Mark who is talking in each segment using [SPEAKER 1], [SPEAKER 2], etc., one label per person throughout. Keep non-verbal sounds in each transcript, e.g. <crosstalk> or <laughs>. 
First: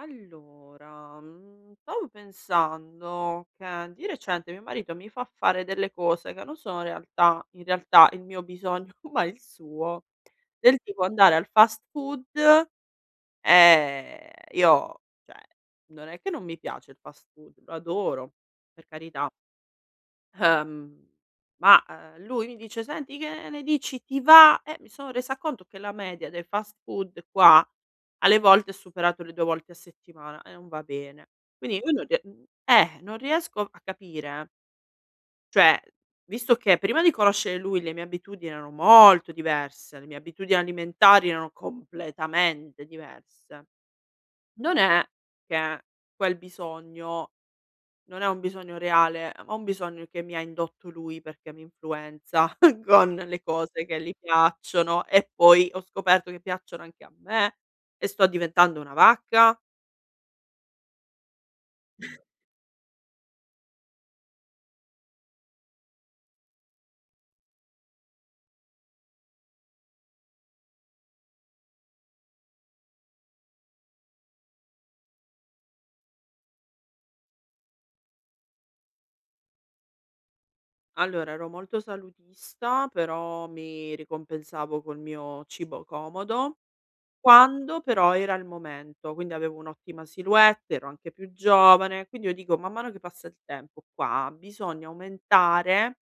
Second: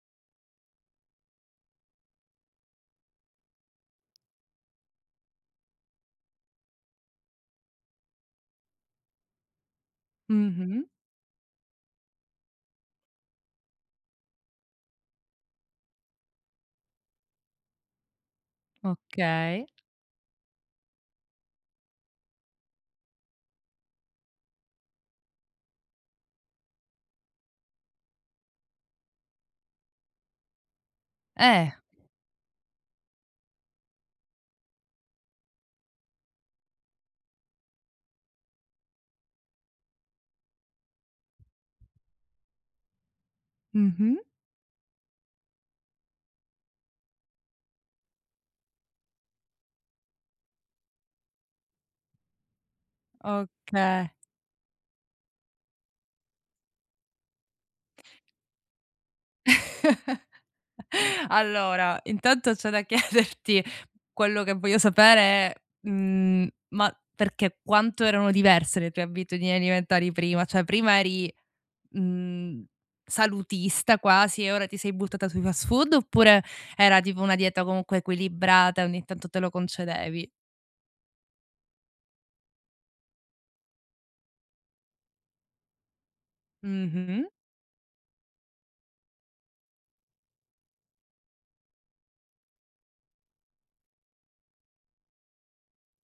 [SPEAKER 1] Allora, stavo pensando che di recente mio marito mi fa fare delle cose che non sono realtà in realtà il mio bisogno, <laughs> ma il suo, del
[SPEAKER 2] Mh-mh,
[SPEAKER 1] tipo andare al fast food, ehm, io cioè, non è che non mi piace il fast food, lo adoro, per carità.
[SPEAKER 2] okay.
[SPEAKER 1] Ehm, ma lui mi dice: "Senti, che ne dici, ti va?" Mi sono resa conto che la media dei fast food qua alle volte ha superato le 2 volte a settimana e non va bene.
[SPEAKER 2] Eh,
[SPEAKER 1] Quindi io non rie mhmm, non riesco a capire, cioè, visto che prima di conoscere lui le mie abitudini erano molto diverse, le mie abitudini alimentari erano completamente diverse,
[SPEAKER 2] mh-mh,
[SPEAKER 1] non è che quel bisogno non è un bisogno reale, ma un bisogno che mi ha indotto lui perché mi influenza <laughs> con le cose
[SPEAKER 2] oka
[SPEAKER 1] che gli piacciono e poi ho scoperto che piacciono anche a me e sto diventando una vacca.
[SPEAKER 2] <laughs> Allora, intanto c'è da <laughs> chiederti quello che voglio sapere è, ma perché quanto erano diverse le tue abitudini alimentari prima? Cioè prima eri, mhmm, salutista quasi e ora ti sei buttata sui fast food, oppure era tipo una dieta comunque equilibrata e ogni tanto te lo concedevi?
[SPEAKER 1] Allora ero molto salutista, però mi ricompensavo col mio cibo comodo.
[SPEAKER 2] Mh-mh.
[SPEAKER 1] Quando però era il momento, quindi avevo un'ottima silhouette, ero anche più giovane, quindi io dico man mano che passa il tempo qua bisogna aumentare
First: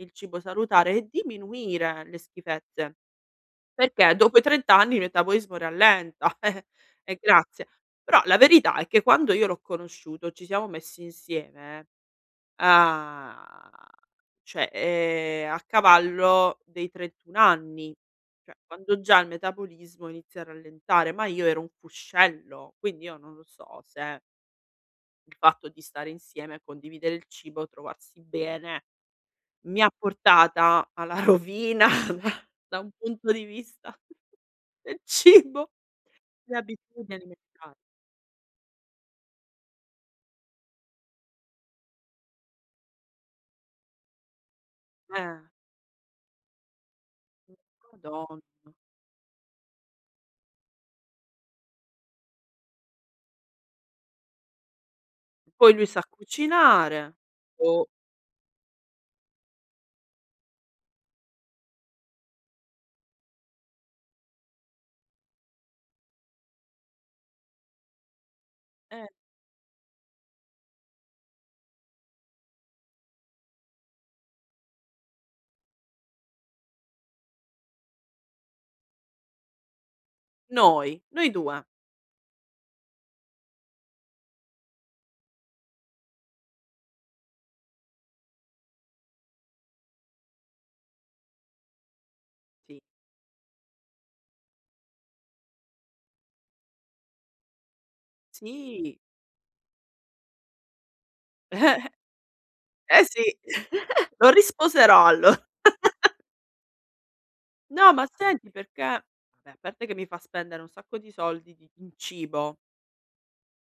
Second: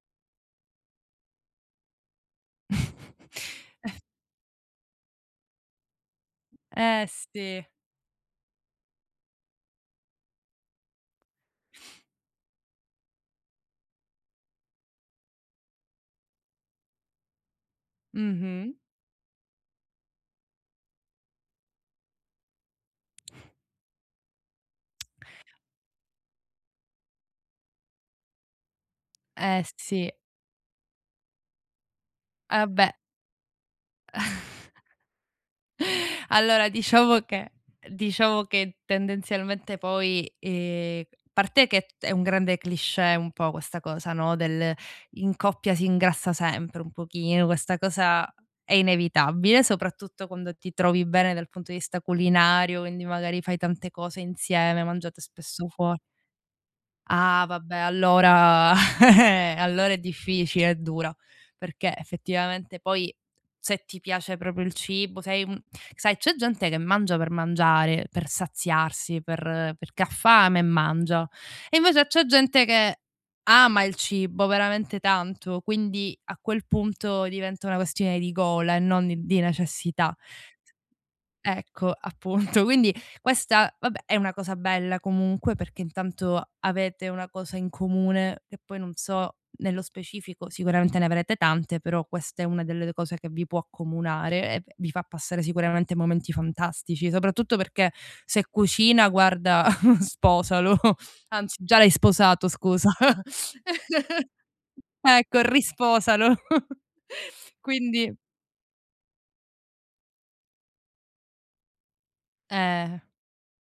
[SPEAKER 1] il cibo salutare e diminuire le schifezze,
[SPEAKER 2] <laughs>
[SPEAKER 1] perché dopo i 30 anni il metabolismo rallenta, <laughs>
[SPEAKER 2] Eh
[SPEAKER 1] e
[SPEAKER 2] sì,
[SPEAKER 1] grazie. Però la verità è che quando io l'ho conosciuto, ci siamo messi insieme. Ah, cioè, a cavallo dei 31 anni, cioè
[SPEAKER 2] mh-mh,
[SPEAKER 1] quando già il metabolismo inizia a rallentare, ma io ero un fuscello, quindi io non lo so se il fatto di stare insieme, condividere il cibo, trovarsi bene,
[SPEAKER 2] eh
[SPEAKER 1] mi ha
[SPEAKER 2] sì.
[SPEAKER 1] portata alla rovina <laughs> da
[SPEAKER 2] Ah
[SPEAKER 1] da un
[SPEAKER 2] beh,
[SPEAKER 1] punto di vista
[SPEAKER 2] <laughs>
[SPEAKER 1] del cibo, le
[SPEAKER 2] allora
[SPEAKER 1] abitudini
[SPEAKER 2] diciamo che
[SPEAKER 1] alimentari.
[SPEAKER 2] diciamo che tendenzialmente poi, parte che è un grande cliché un po' questa cosa, no, del in
[SPEAKER 1] Eh,
[SPEAKER 2] coppia si ingrassa sempre un pochino, questa cosa
[SPEAKER 1] madonna.
[SPEAKER 2] è inevitabile, soprattutto quando ti trovi bene dal punto di vista culinario, quindi magari fai tante cose insieme, mangiate spesso
[SPEAKER 1] Poi lui
[SPEAKER 2] fuo
[SPEAKER 1] sa cucinare.
[SPEAKER 2] Ah vabbè
[SPEAKER 1] Boh,
[SPEAKER 2] allora <laughs> allora è difficile, è dura, perché effettivamente poi se ti piace proprio il cibo, sei un sai c'è gente che mangia per mangiare, per
[SPEAKER 1] eh,
[SPEAKER 2] saziarsi, perché ha fame e mangia, e invece c'è gente che ama il cibo veramente tanto, quindi a quel punto diventa una questione di gola e non di necessità.
[SPEAKER 1] noi 2.
[SPEAKER 2] Ecco, appunto. Quindi questa, vabbè, è una cosa bella comunque perché intanto avete una cosa in comune che poi non so nello specifico, sicuramente ne avrete tante, però questa è una
[SPEAKER 1] Sì,
[SPEAKER 2] delle cose che vi può accomunare e vi fa passare sicuramente momenti fantastici, soprattutto perché se
[SPEAKER 1] sì.
[SPEAKER 2] cucina, guarda, <laughs> sposalo. Anzi, già l'hai
[SPEAKER 1] <laughs>
[SPEAKER 2] sposato, scusa.
[SPEAKER 1] Eh sì, <laughs> lo
[SPEAKER 2] <laughs>
[SPEAKER 1] risposerò allo.
[SPEAKER 2] Ecco, risposalo. <laughs>
[SPEAKER 1] No, ma
[SPEAKER 2] Quindi
[SPEAKER 1] senti perché vabbè, a parte che mi fa spendere un sacco di soldi di in cibo,
[SPEAKER 2] eh.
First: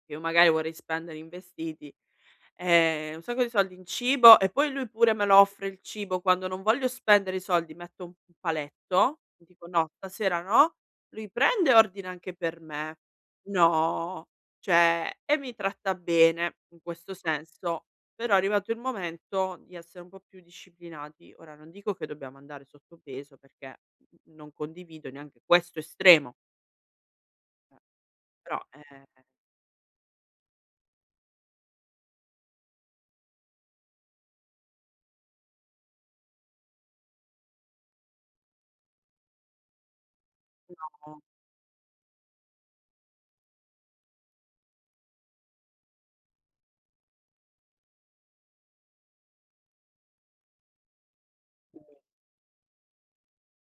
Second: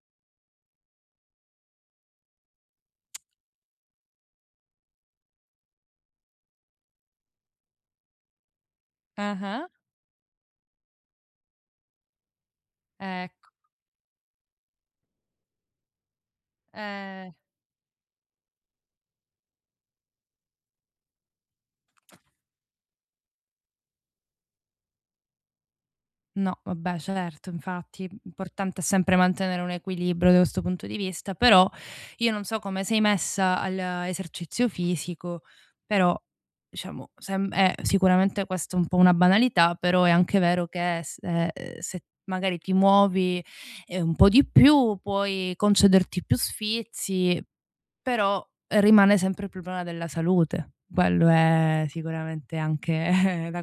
[SPEAKER 1] che io magari vorrei spendere in vestiti. Un sacco di soldi in cibo e poi lui pure me lo offre il cibo quando non voglio spendere i soldi, metto un paletto, dico:
[SPEAKER 2] Ah-ah.
[SPEAKER 1] "No, stasera no", lui prende e ordina anche per me.
[SPEAKER 2] Ecco,
[SPEAKER 1] No, cioè e mi tratta bene in questo
[SPEAKER 2] eh.
[SPEAKER 1] senso, però è arrivato il momento di essere un po' più disciplinati. Ora non dico che dobbiamo andare sottopeso perché n non condivido neanche questo estremo.
[SPEAKER 2] No, vabbè, certo,
[SPEAKER 1] Eh.
[SPEAKER 2] infatti,
[SPEAKER 1] Però,
[SPEAKER 2] importante è sempre mantenere un equilibrio da questo punto di vista, però io non so come sei messa all'esercizio fisico, però diciamo, è sicuramente questa è un po' una banalità, però è anche vero che
[SPEAKER 1] no
[SPEAKER 2] se magari ti muovi un po' di più, puoi concederti più sfizi, però rimane sempre il problema della salute. Quello è sicuramente anche <laughs> da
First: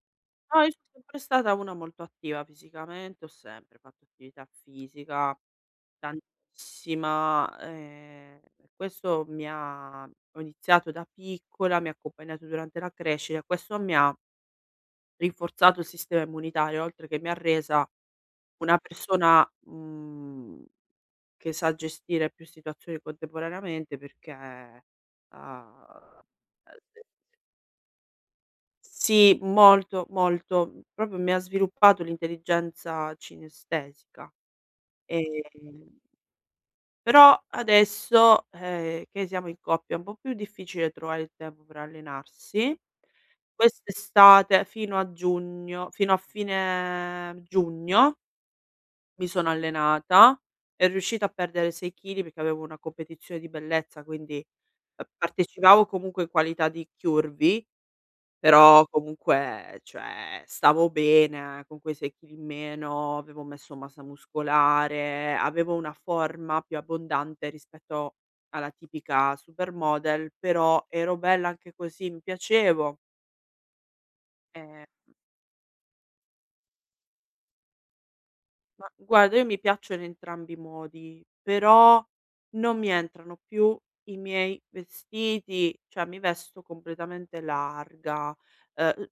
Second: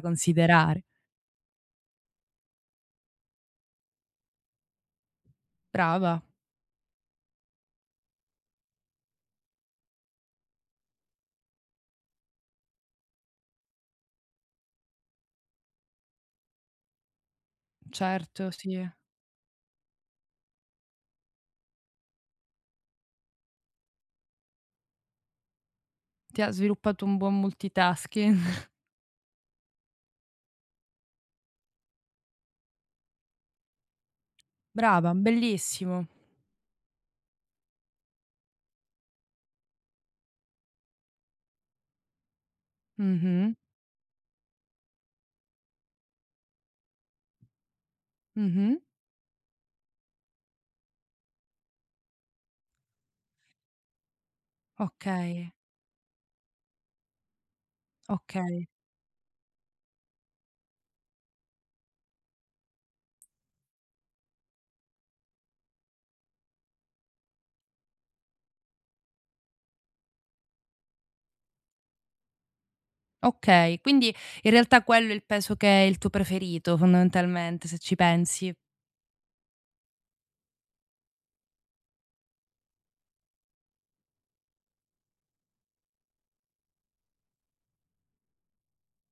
[SPEAKER 1] no, io
[SPEAKER 2] considerare.
[SPEAKER 1] sono sempre stata una molto attiva fisicamente, ho sempre fatto attività fisica,
[SPEAKER 2] Brava.
[SPEAKER 1] tantissima, questo mi ha ho iniziato da piccola, mi ha accompagnato durante la crescita, questo mi ha rinforzato il sistema immunitario, oltre che mi ha resa
[SPEAKER 2] Certo,
[SPEAKER 1] una
[SPEAKER 2] sì.
[SPEAKER 1] persona, che sa gestire più situazioni contemporaneamente perché, uhm,
[SPEAKER 2] Ti ha sviluppato un buon multitasking. <laughs>
[SPEAKER 1] sì, molto, molto. Mhmm, Proprio mi ha sviluppato l'intelligenza cinestesica,
[SPEAKER 2] Brava,
[SPEAKER 1] ehm,
[SPEAKER 2] bellissimo.
[SPEAKER 1] però adesso, che siamo in coppia è un po' più difficile trovare il tempo per allenarsi.
[SPEAKER 2] Mh-mh,
[SPEAKER 1] Quest'estate fino a giugno fino a fine giugno
[SPEAKER 2] mh-mh.
[SPEAKER 1] mi sono allenata e riuscita a perdere 6 chili perché avevo una competizione di bellezza, quindi,
[SPEAKER 2] Okay,
[SPEAKER 1] partecipavo comunque in qualità di curvy,
[SPEAKER 2] okay,
[SPEAKER 1] però comunque, cioè, stavo bene, con quei 6 chili in meno, avevo messo massa muscolare, avevo una forma più abbondante rispetto alla tipica supermodel, però ero bella anche così, mi piacevo.
[SPEAKER 2] okay. Quindi in
[SPEAKER 1] ehm
[SPEAKER 2] realtà quello è il peso che è il tuo preferito fondamentalmente, se ci pensi.
[SPEAKER 1] Ma guarda, io mi piacciono entrambi i modi, però non mi entrano più i miei vestiti, cioè mi vesto completamente larga. Ehm, uhm,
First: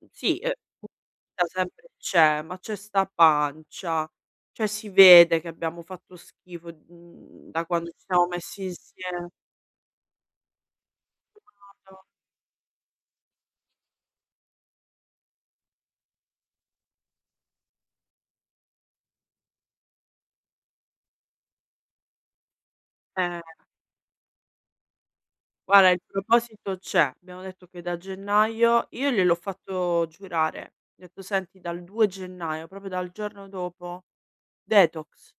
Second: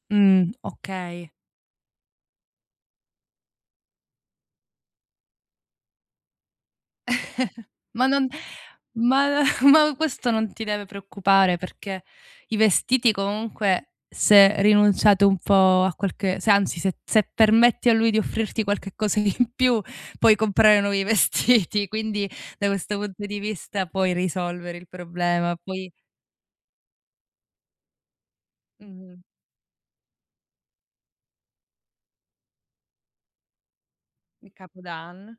[SPEAKER 1] sì,
[SPEAKER 2] Okay.
[SPEAKER 1] sempre c'è, ma c'è sta pancia, cioè si vede che abbiamo fatto schifo, da quando ci
[SPEAKER 2] Ma non
[SPEAKER 1] siamo messi insieme.
[SPEAKER 2] ma <laughs> ma questo non ti deve preoccupare,
[SPEAKER 1] Madò,
[SPEAKER 2] perché i vestiti comunque se rinunciate un po' a qualche se anzi se se permetti a lui di offrirti qualche cosa in più, puoi comprare nuovi <laughs> vestiti, quindi da questo punto di
[SPEAKER 1] eh.
[SPEAKER 2] vista puoi risolvere il problema.
[SPEAKER 1] Guarda,
[SPEAKER 2] Poi
[SPEAKER 1] il proposito c'è. Abbiamo detto che da gennaio io
[SPEAKER 2] mh-mh.
[SPEAKER 1] gliel'ho fatto giurare. Gli ho detto: "Senti, dal 2 gennaio, proprio dal giorno dopo,
[SPEAKER 2] Il
[SPEAKER 1] detox".
[SPEAKER 2] Capodanno.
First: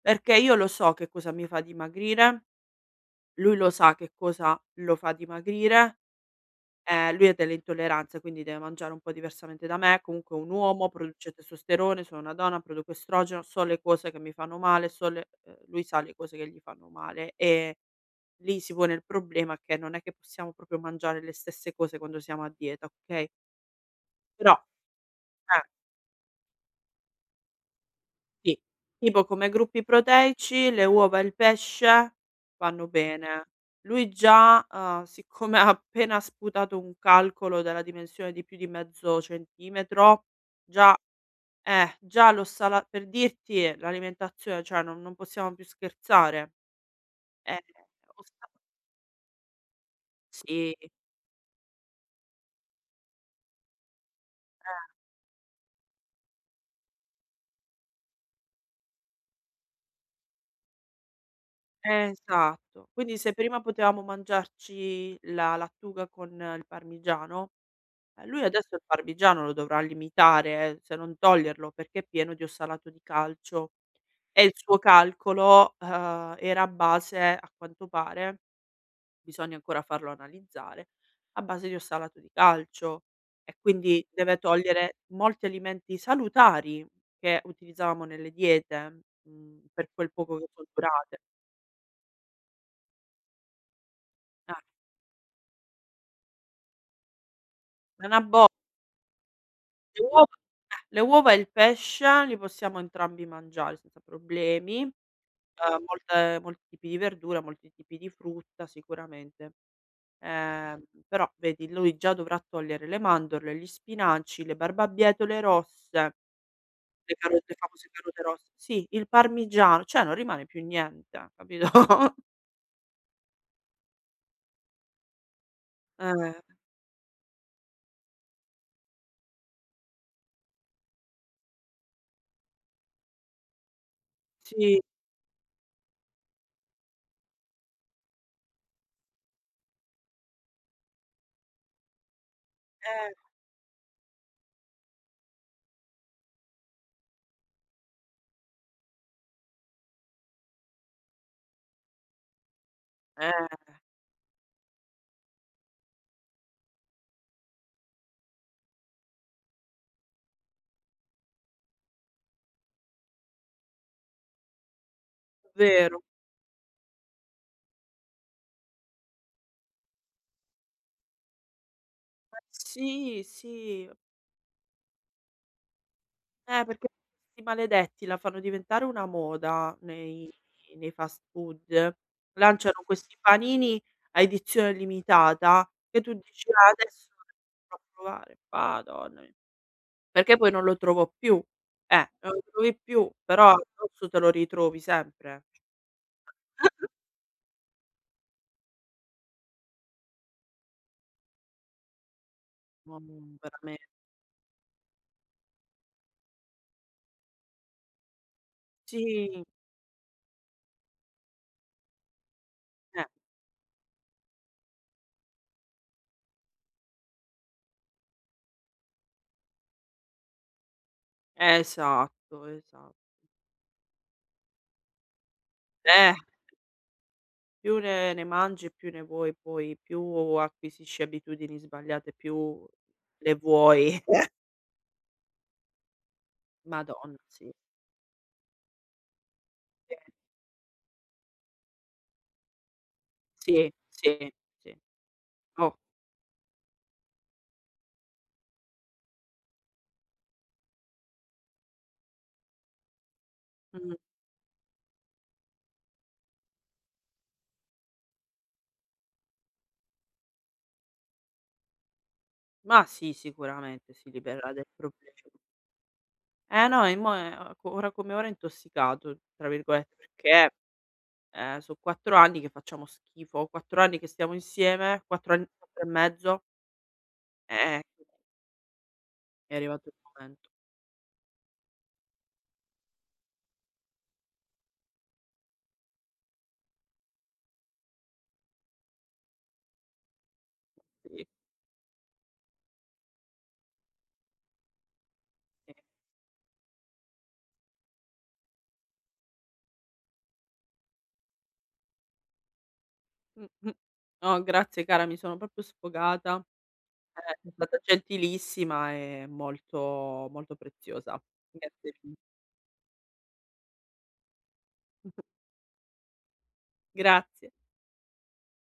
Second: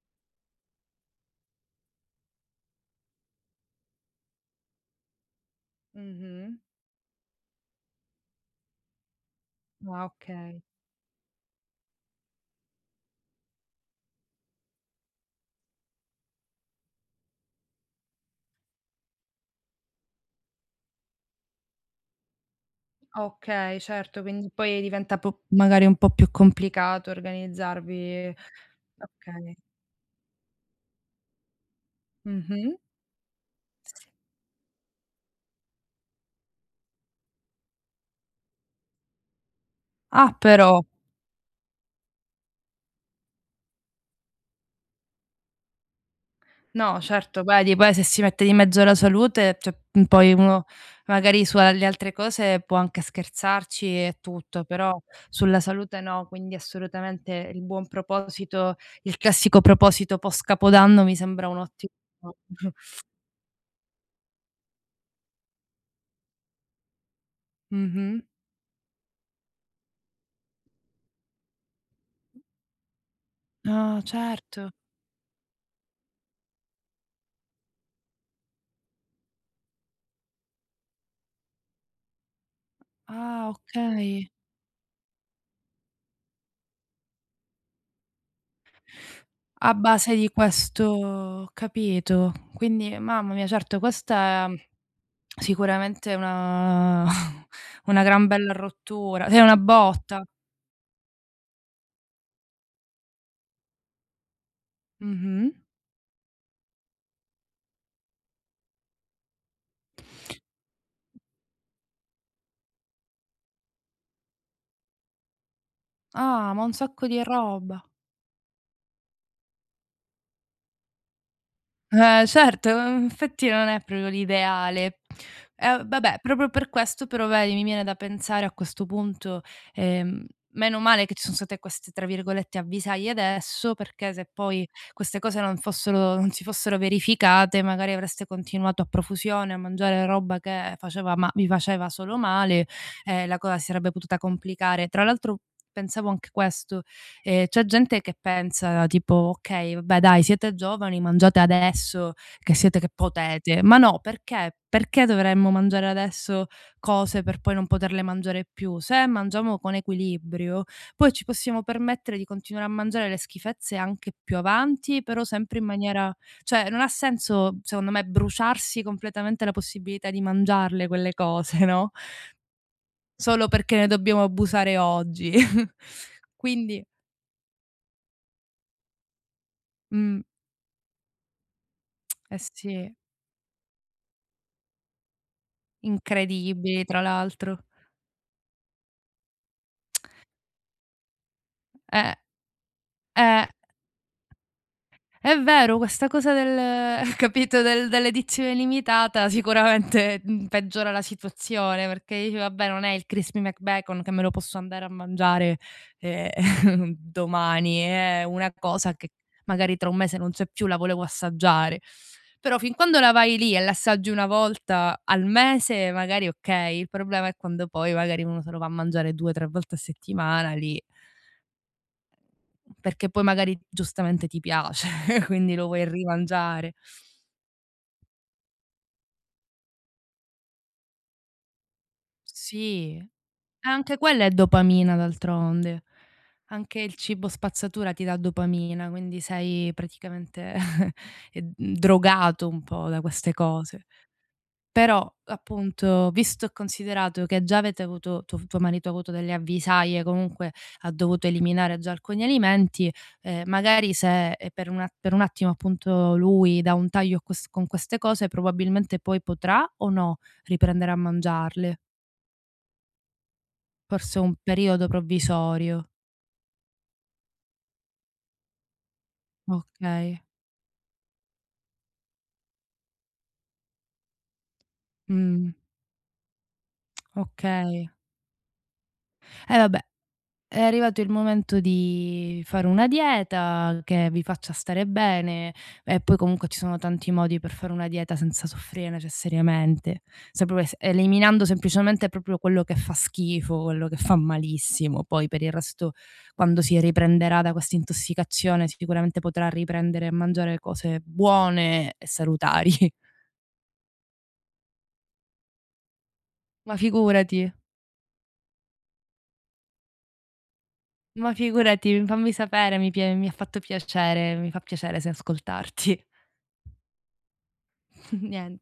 [SPEAKER 1] Perché io lo so che cosa mi fa dimagrire, lui lo sa che cosa lo fa dimagrire,
[SPEAKER 2] Mh-mh.
[SPEAKER 1] lui ha delle intolleranze, quindi deve mangiare un po' diversamente da me,
[SPEAKER 2] Ah,
[SPEAKER 1] comunque è un
[SPEAKER 2] okay.
[SPEAKER 1] uomo, produce testosterone, sono una donna, produco estrogeno, so le cose che mi fanno male, so le lui sa le cose che gli fanno male e lì si pone il problema che non è che possiamo proprio mangiare le stesse cose quando siamo a dieta, okay,
[SPEAKER 2] Okay, certo, quindi
[SPEAKER 1] però
[SPEAKER 2] poi diventa po
[SPEAKER 1] eh,
[SPEAKER 2] magari un po' più complicato organizzarvi.
[SPEAKER 1] sì, tipo come
[SPEAKER 2] Okay.
[SPEAKER 1] gruppi proteici le uova e il pesce
[SPEAKER 2] Mh-mh.
[SPEAKER 1] vanno bene. Lui già, siccome <laughs> ha appena sputato un calcolo della dimensione di più di mezzo centimetro,
[SPEAKER 2] Ah, però.
[SPEAKER 1] già già lo sala per dirti l'alimentazione, cioè non possiamo più scherzare.
[SPEAKER 2] No, certo,
[SPEAKER 1] Eh,
[SPEAKER 2] vedi, poi se si
[SPEAKER 1] o
[SPEAKER 2] mette
[SPEAKER 1] sta
[SPEAKER 2] di mezzo la salute, cioè, poi uno
[SPEAKER 1] sì,
[SPEAKER 2] magari sulle altre cose può anche scherzarci e tutto, però
[SPEAKER 1] eh.
[SPEAKER 2] sulla salute no, quindi assolutamente il buon proposito, il classico proposito post capodanno mi sembra un ottimo <laughs>
[SPEAKER 1] Esatto. Quindi se prima potevamo mangiarci la lattuga con il parmigiano,
[SPEAKER 2] mh-mh.
[SPEAKER 1] lui adesso il parmigiano lo dovrà limitare, se non toglierlo, perché è pieno di ossalato di calcio
[SPEAKER 2] Ah,
[SPEAKER 1] e il
[SPEAKER 2] certo.
[SPEAKER 1] suo calcolo, era a base, a quanto pare, bisogna ancora farlo analizzare, a base di ossalato di calcio
[SPEAKER 2] Ah,
[SPEAKER 1] e quindi
[SPEAKER 2] okay.
[SPEAKER 1] deve togliere molti alimenti salutari che utilizzavamo nelle diete,
[SPEAKER 2] A
[SPEAKER 1] per quel
[SPEAKER 2] base di
[SPEAKER 1] poco che son
[SPEAKER 2] questo
[SPEAKER 1] durate.
[SPEAKER 2] ho capito. Quindi mamma mia, certo questa è
[SPEAKER 1] Eh,
[SPEAKER 2] sicuramente una <laughs> una
[SPEAKER 1] è una
[SPEAKER 2] gran
[SPEAKER 1] bo
[SPEAKER 2] bella rottura, cioè una
[SPEAKER 1] Le
[SPEAKER 2] botta.
[SPEAKER 1] uova e il pesce li possiamo entrambi mangiare senza problemi,
[SPEAKER 2] Mh-mh.
[SPEAKER 1] molte molti tipi di verdura, molti tipi di frutta sicuramente. Ehm, Però vedi lui già dovrà togliere le mandorle, gli spinaci, le barbabietole rosse,
[SPEAKER 2] Ah, ma un sacco di
[SPEAKER 1] le
[SPEAKER 2] roba.
[SPEAKER 1] famose carote rosse sì, il parmigiano, cioè non rimane più niente, capito? <laughs>
[SPEAKER 2] Eh certo, in effetti non è proprio l'ideale. Eh vabbè,
[SPEAKER 1] Eh,
[SPEAKER 2] proprio per questo però vedi, mi viene da pensare a questo punto, ehm, meno male che ci sono state queste, tra virgolette, "avvisaglie" adesso, perché se poi
[SPEAKER 1] sì,
[SPEAKER 2] queste cose non si fossero verificate, magari avreste continuato a profusione a mangiare roba che faceva ma vi faceva solo male
[SPEAKER 1] eh,
[SPEAKER 2] e la cosa si sarebbe potuta complicare. Tra l'altro pensavo anche questo. C'è gente che pensa tipo: "Okay, vabbè dai siete giovani, mangiate adesso che siete che potete".
[SPEAKER 1] eh,
[SPEAKER 2] Ma no, perché? Perché dovremmo mangiare adesso cose per poi non poterle mangiare più? Se mangiamo con equilibrio, poi ci possiamo permettere di continuare a mangiare le schifezze anche più avanti, però sempre in
[SPEAKER 1] vero.
[SPEAKER 2] maniera cioè non ha senso, secondo me, bruciarsi completamente la possibilità di mangiarle quelle cose, no,
[SPEAKER 1] Eh sì,
[SPEAKER 2] solo perché ne
[SPEAKER 1] sì.
[SPEAKER 2] dobbiamo abusare oggi. <laughs> Quindi
[SPEAKER 1] Perché questi maledetti la fanno diventare una moda
[SPEAKER 2] mh.
[SPEAKER 1] nei fast food.
[SPEAKER 2] Eh
[SPEAKER 1] Lanciano
[SPEAKER 2] sì,
[SPEAKER 1] questi panini a edizione limitata che tu dici: "Ah,
[SPEAKER 2] incredibili tra
[SPEAKER 1] adesso lo
[SPEAKER 2] l'altro.
[SPEAKER 1] devo provare." Madonna mi Perché poi non lo trovo più.
[SPEAKER 2] Eh,
[SPEAKER 1] Non lo trovi più,
[SPEAKER 2] eh.
[SPEAKER 1] però addosso te lo ritrovi
[SPEAKER 2] È
[SPEAKER 1] sempre.
[SPEAKER 2] vero, questa cosa del <laughs> capito, dell'edizione limitata sicuramente, peggiora la situazione, perché dici: "Vabbè, non è il
[SPEAKER 1] Non
[SPEAKER 2] Crispy
[SPEAKER 1] veramente
[SPEAKER 2] McBacon che me lo posso andare a mangiare, ehm, <laughs> domani, è una cosa che
[SPEAKER 1] Sì,
[SPEAKER 2] magari tra un mese non c'è più, la volevo assaggiare". Però fin quando
[SPEAKER 1] eh,
[SPEAKER 2] la vai lì e l'assaggi una volta al mese, magari okay, il problema è quando poi magari uno se lo va a mangiare 2, 3 volte a settimana, lì
[SPEAKER 1] esatto, esa
[SPEAKER 2] perché poi magari giustamente ti piace, <laughs> quindi lo vuoi
[SPEAKER 1] eh.
[SPEAKER 2] rimangiare.
[SPEAKER 1] Più ne mangi, più ne vuoi poi, più acquisisci abitudini sbagliate, più
[SPEAKER 2] Sì, e
[SPEAKER 1] le
[SPEAKER 2] anche
[SPEAKER 1] vuoi.
[SPEAKER 2] quella è
[SPEAKER 1] <laughs>
[SPEAKER 2] dopamina d'altronde. Anche il
[SPEAKER 1] Madonna,
[SPEAKER 2] cibo
[SPEAKER 1] sì.
[SPEAKER 2] spazzatura ti dà dopamina, quindi sei
[SPEAKER 1] Eh,
[SPEAKER 2] praticamente, <laughs> drogato un po' da queste
[SPEAKER 1] sì,
[SPEAKER 2] cose.
[SPEAKER 1] sì, sì.
[SPEAKER 2] Però,
[SPEAKER 1] Oh,
[SPEAKER 2] appunto, visto e considerato che già avete avuto tuo marito ha avuto delle avvisaglie, comunque ha dovuto eliminare già alcuni alimenti,
[SPEAKER 1] mh.
[SPEAKER 2] magari se, per un attimo, appunto, lui dà un taglio a ques con queste cose, probabilmente poi potrà o no riprendere a mangiarle?
[SPEAKER 1] Ma sì, sicuramente si
[SPEAKER 2] Forse un
[SPEAKER 1] libererà del
[SPEAKER 2] periodo
[SPEAKER 1] problema.
[SPEAKER 2] provvisorio.
[SPEAKER 1] Eh no, e mo è a co ora come ora è "intossicato" tra virgolette,
[SPEAKER 2] Okay.
[SPEAKER 1] perché, so' 4 anni che facciamo schifo, 4 anni che stiamo insieme, 4 anni
[SPEAKER 2] Mh,
[SPEAKER 1] 4 e mezzo, eh,
[SPEAKER 2] okay.
[SPEAKER 1] è
[SPEAKER 2] Vabbè
[SPEAKER 1] arrivato il momento.
[SPEAKER 2] è arrivato il momento di fare una dieta che vi faccia stare bene e poi comunque ci sono tanti modi per fare una dieta senza soffrire necessariamente, se proprio es
[SPEAKER 1] Sì,
[SPEAKER 2] eliminando semplicemente proprio quello che fa schifo, quello che fa malissimo. Poi per il
[SPEAKER 1] sì.
[SPEAKER 2] resto quando si riprenderà da questa intossicazione sicuramente potrà riprendere a mangiare cose buone e salutari. <laughs>
[SPEAKER 1] <laughs> Mh-mh. No, grazie cara, mi sono proprio sfogata.
[SPEAKER 2] Ma
[SPEAKER 1] Sei
[SPEAKER 2] figurati,
[SPEAKER 1] stata gentilissima e molto molto preziosa.
[SPEAKER 2] ma
[SPEAKER 1] Grazie
[SPEAKER 2] figurati,
[SPEAKER 1] mille.
[SPEAKER 2] fammi sapere, mi ha fatto piacere, mi fa piacere se ascoltarti.
[SPEAKER 1] Grazie.
[SPEAKER 2] <laughs> Nient